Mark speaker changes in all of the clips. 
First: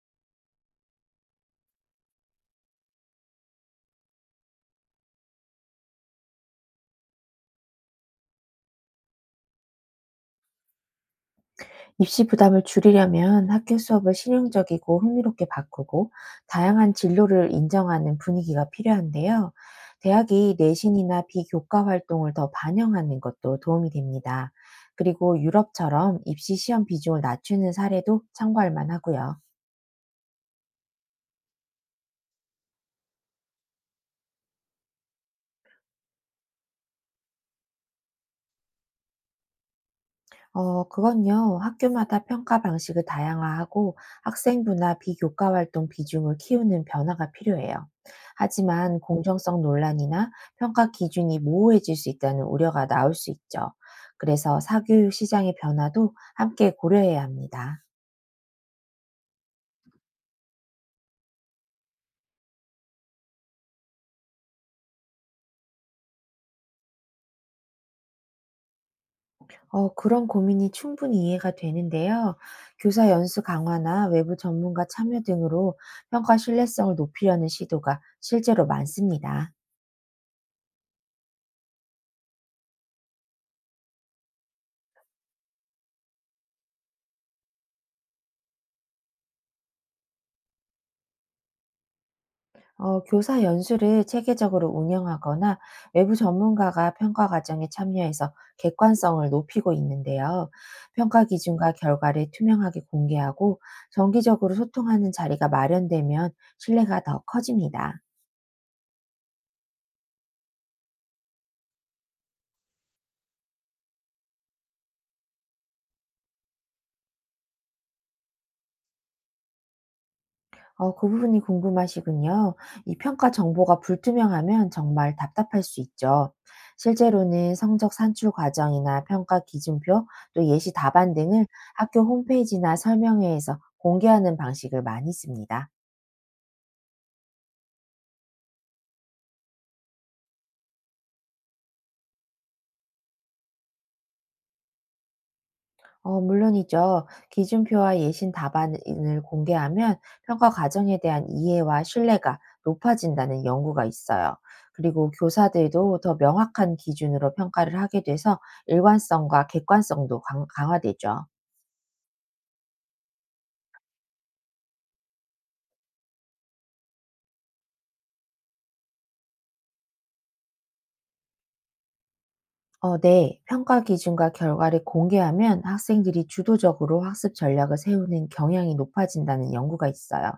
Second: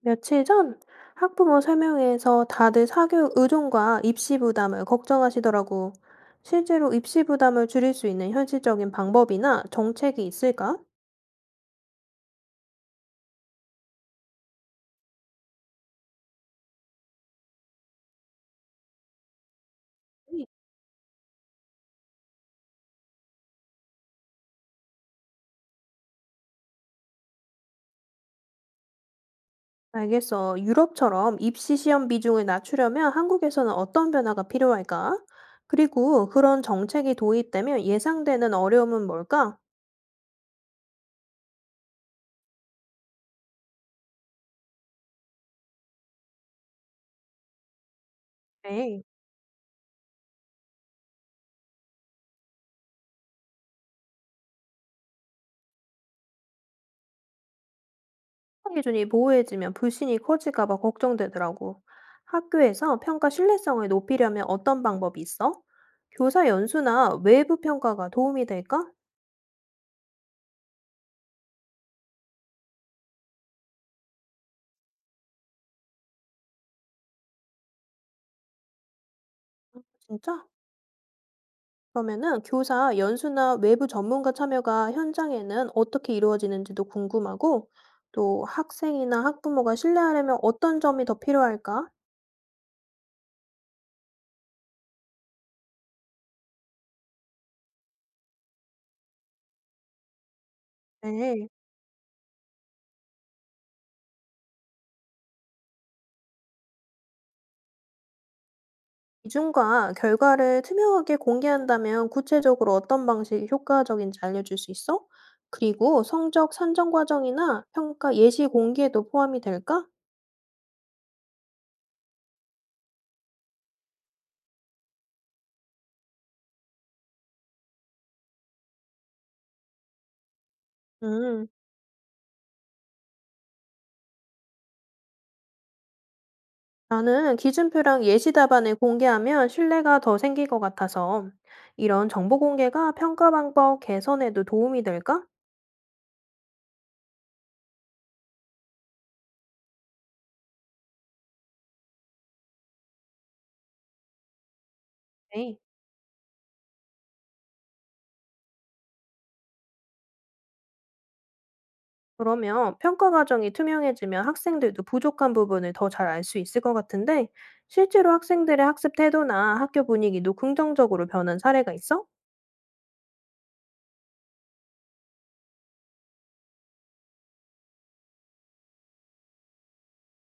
Speaker 1: 며칠 전 학부모 설명회에서 다들 사교육 의존과 입시 부담을 걱정하시더라고. 실제로 입시 부담을 줄일 수 있는 현실적인 방법이나 정책이 있을까?
Speaker 2: 입시 부담을 줄이려면 학교 수업을 실용적이고 흥미롭게 바꾸고 다양한 진로를 인정하는 분위기가 필요한데요.
Speaker 1: 네.
Speaker 2: 대학이 내신이나 비교과 활동을 더 반영하는 것도 도움이 됩니다. 그리고 유럽처럼 입시 시험 비중을 낮추는 사례도 참고할 만하고요.
Speaker 1: 알겠어. 유럽처럼 입시 시험 비중을 낮추려면 한국에서는 어떤 변화가 필요할까? 그리고 그런 정책이 도입되면 예상되는 어려움은 뭘까?
Speaker 2: 그건요. 학교마다 평가 방식을 다양화하고 학생부나 비교과 활동 비중을 키우는 변화가 필요해요. 하지만
Speaker 1: 네.
Speaker 2: 공정성 논란이나 평가 기준이 모호해질 수 있다는 우려가 나올 수 있죠. 그래서 사교육 시장의 변화도 함께 고려해야 합니다.
Speaker 1: 평가 기준이 모호해지면 불신이 커질까 봐 걱정되더라고. 학교에서 평가 신뢰성을 높이려면 어떤 방법이 있어? 교사 연수나 외부 평가가 도움이 될까?
Speaker 2: 그런 고민이 충분히 이해가 되는데요. 교사 연수 강화나 외부 전문가 참여 등으로 평가 신뢰성을 높이려는 시도가 실제로 많습니다.
Speaker 1: 진짜? 그러면은 교사 연수나 외부 전문가 참여가 현장에는 어떻게 이루어지는지도 궁금하고, 또 학생이나 학부모가 신뢰하려면 어떤 점이 더 필요할까?
Speaker 2: 교사 연수를 체계적으로 운영하거나 외부 전문가가 평가 과정에 참여해서 객관성을 높이고 있는데요. 평가
Speaker 1: 네.
Speaker 2: 기준과 결과를 투명하게 공개하고 정기적으로 소통하는 자리가 마련되면 신뢰가 더 커집니다.
Speaker 1: 기준과 결과를 투명하게 공개한다면 구체적으로 어떤 방식이 효과적인지 알려줄 수 있어? 그리고 성적 산정 과정이나 평가 예시 공개도 포함이 될까?
Speaker 2: 그 부분이 궁금하시군요. 이 평가 정보가 불투명하면 정말 답답할 수 있죠. 실제로는 성적 산출 과정이나 평가 기준표, 또 예시 답안 등을
Speaker 1: 음,
Speaker 2: 학교 홈페이지나 설명회에서 공개하는 방식을 많이 씁니다.
Speaker 1: 나는 기준표랑 예시 답안을 공개하면 신뢰가 더 생길 것 같아서 이런 정보 공개가 평가 방법 개선에도 도움이 될까?
Speaker 2: 물론이죠. 기준표와 예신 답안을 공개하면 평가 과정에 대한 이해와 신뢰가 높아진다는 연구가 있어요. 그리고
Speaker 1: 네.
Speaker 2: 교사들도 더 명확한 기준으로 평가를 하게 돼서 일관성과 객관성도 강화되죠.
Speaker 1: 그러면 평가 과정이 투명해지면 학생들도 부족한 부분을 더 잘 알 수 있을 것 같은데, 실제로 학생들의 학습 태도나 학교 분위기도 긍정적으로 변한 사례가 있어?
Speaker 2: 어, 네. 평가 기준과 결과를 공개하면 학생들이 주도적으로 학습 전략을 세우는 경향이 높아진다는 연구가 있어요.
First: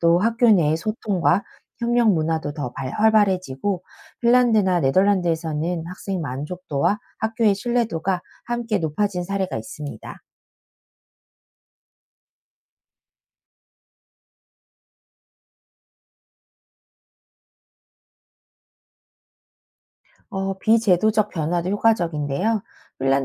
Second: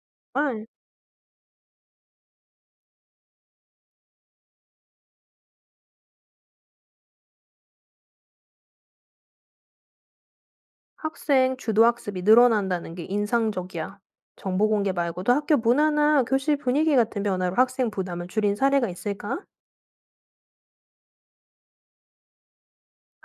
Speaker 2: 또 학교
Speaker 1: 말.
Speaker 2: 내의 소통과 협력 문화도 더 활발해지고, 핀란드나 네덜란드에서는 학생 만족도와 학교의 신뢰도가 함께 높아진 사례가 있습니다.
Speaker 1: 학생 주도 학습이 늘어난다는 게 인상적이야. 정보 공개 말고도 학교 문화나 교실 분위기 같은 변화로 학생 부담을 줄인 사례가 있을까?
Speaker 2: 비제도적 변화도 효과적인데요.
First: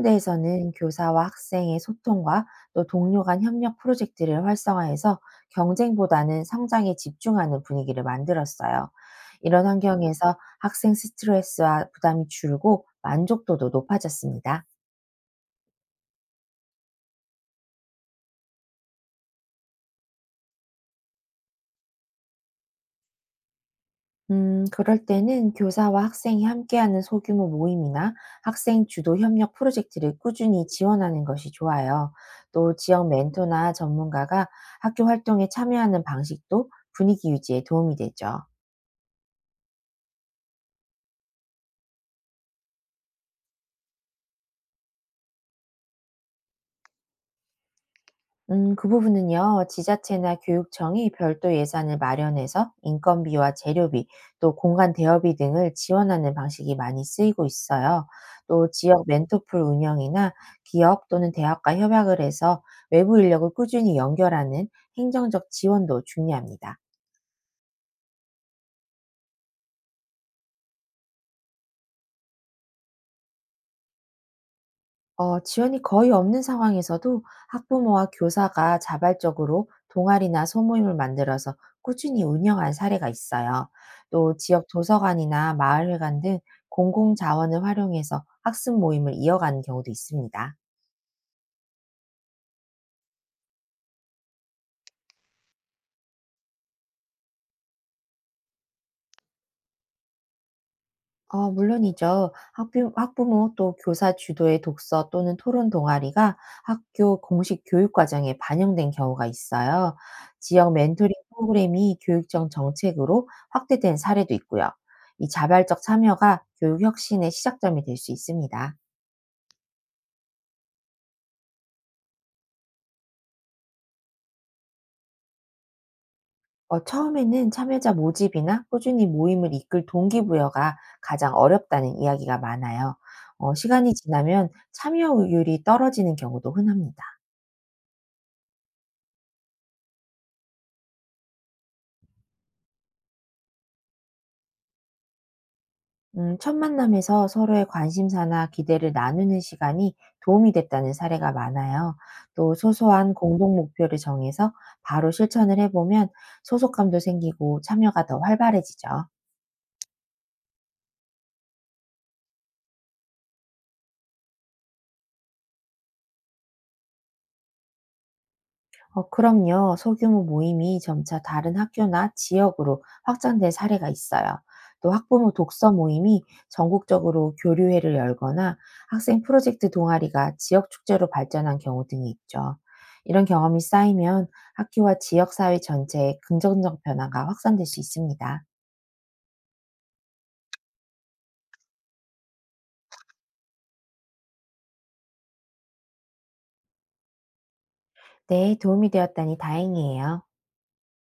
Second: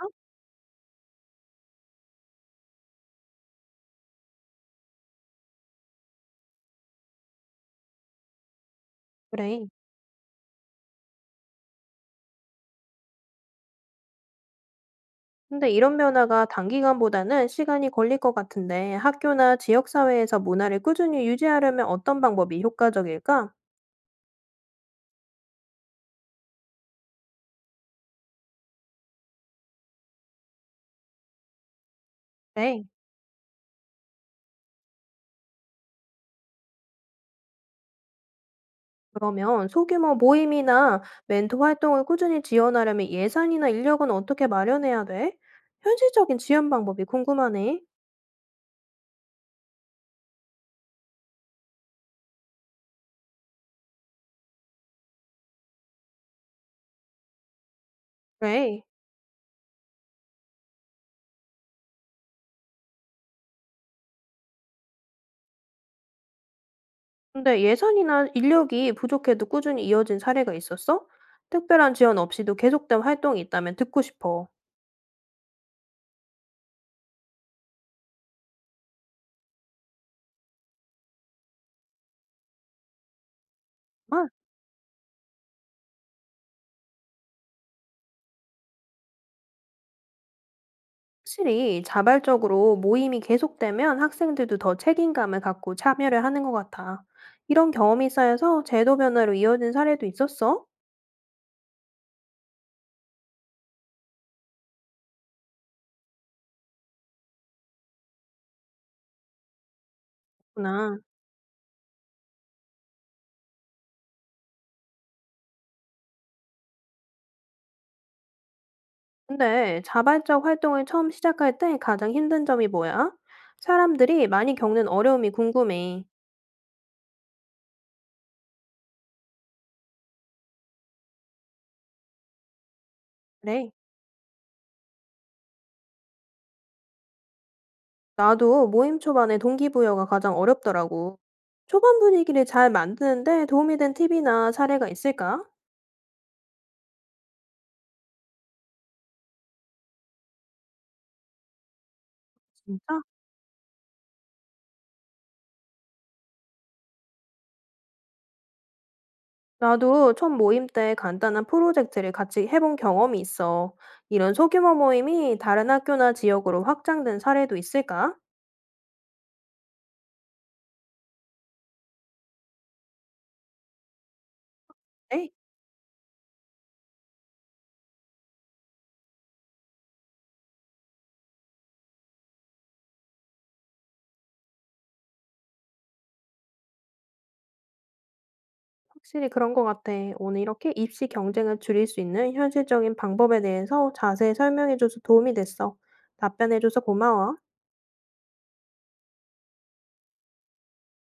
Speaker 1: 어?
Speaker 2: 교사와 학생의 소통과 또 동료 간 협력 프로젝트를 활성화해서 경쟁보다는 성장에 집중하는 분위기를 만들었어요.
Speaker 1: 그래.
Speaker 2: 이런 환경에서 학생 스트레스와 부담이 줄고 만족도도 높아졌습니다.
Speaker 1: 근데 이런 변화가 단기간보다는 시간이 걸릴 것 같은데 학교나 지역사회에서 문화를 꾸준히 유지하려면 어떤 방법이 효과적일까?
Speaker 2: 그럴 때는 교사와 학생이 함께하는 소규모 모임이나 학생 주도 협력 프로젝트를 꾸준히 지원하는 것이 좋아요. 또
Speaker 1: 네.
Speaker 2: 지역 멘토나 전문가가 학교 활동에 참여하는 방식도 분위기 유지에 도움이 되죠.
Speaker 1: 그러면 소규모 모임이나 멘토 활동을 꾸준히 지원하려면 예산이나 인력은 어떻게 마련해야 돼? 현실적인 지원 방법이 궁금하네.
Speaker 2: 그 부분은요, 지자체나 교육청이 별도 예산을 마련해서 인건비와 재료비, 또 공간 대여비 등을 지원하는 방식이 많이 쓰이고 있어요. 또
Speaker 1: 그래.
Speaker 2: 지역 멘토풀 운영이나 기업 또는 대학과 협약을 해서 외부 인력을 꾸준히 연결하는 행정적 지원도 중요합니다.
Speaker 1: 근데 예산이나 인력이 부족해도 꾸준히 이어진 사례가 있었어? 특별한 지원 없이도 계속된 활동이 있다면 듣고 싶어.
Speaker 2: 지원이 거의 없는 상황에서도 학부모와 교사가 자발적으로 동아리나 소모임을 만들어서 꾸준히 운영한 사례가 있어요.
Speaker 1: 아,
Speaker 2: 또 지역 도서관이나 마을회관 등 공공 자원을 활용해서 학습 모임을 이어가는 경우도 있습니다.
Speaker 1: 확실히 자발적으로 모임이 계속되면 학생들도 더 책임감을 갖고 참여를 하는 것 같아. 이런 경험이 쌓여서 제도 변화로 이어진 사례도 있었어?
Speaker 2: 물론이죠. 학부모 또 교사 주도의 독서 또는 토론 동아리가 학교 공식 교육 과정에 반영된 경우가 있어요. 지역
Speaker 1: 구나.
Speaker 2: 멘토링 프로그램이 교육청 정책으로 확대된 사례도 있고요. 이 자발적 참여가 교육 혁신의 시작점이 될 수 있습니다.
Speaker 1: 근데 자발적 활동을 처음 시작할 때 가장 힘든 점이 뭐야? 사람들이 많이 겪는 어려움이 궁금해.
Speaker 2: 처음에는 참여자 모집이나 꾸준히 모임을 이끌 동기부여가 가장 어렵다는 이야기가 많아요.
Speaker 1: 그래.
Speaker 2: 시간이 지나면 참여율이 떨어지는 경우도 흔합니다.
Speaker 1: 나도 모임 초반에 동기부여가 가장 어렵더라고. 초반 분위기를 잘 만드는데 도움이 된 팁이나 사례가 있을까?
Speaker 2: 첫 만남에서 서로의 관심사나 기대를 나누는 시간이 도움이 됐다는 사례가 많아요. 또
Speaker 1: 진짜?
Speaker 2: 소소한 공동 목표를 정해서 바로 실천을 해보면 소속감도 생기고 참여가 더 활발해지죠.
Speaker 1: 나도 첫 모임 때 간단한 프로젝트를 같이 해본 경험이 있어. 이런 소규모 모임이 다른 학교나 지역으로 확장된 사례도 있을까?
Speaker 2: 그럼요. 소규모 모임이 점차 다른 학교나 지역으로 확장된 사례가 있어요. 또
Speaker 1: 네.
Speaker 2: 학부모 독서 모임이 전국적으로 교류회를 열거나 학생 프로젝트 동아리가 지역 축제로 발전한 경우 등이 있죠. 이런 경험이 쌓이면 학교와 지역사회 전체에 긍정적 변화가 확산될 수 있습니다.
Speaker 1: 확실히 그런 것 같아. 오늘 이렇게 입시 경쟁을 줄일 수 있는 현실적인 방법에 대해서 자세히 설명해줘서 도움이 됐어. 답변해줘서 고마워.
Speaker 2: 네, 도움이 되었다니 다행이에요.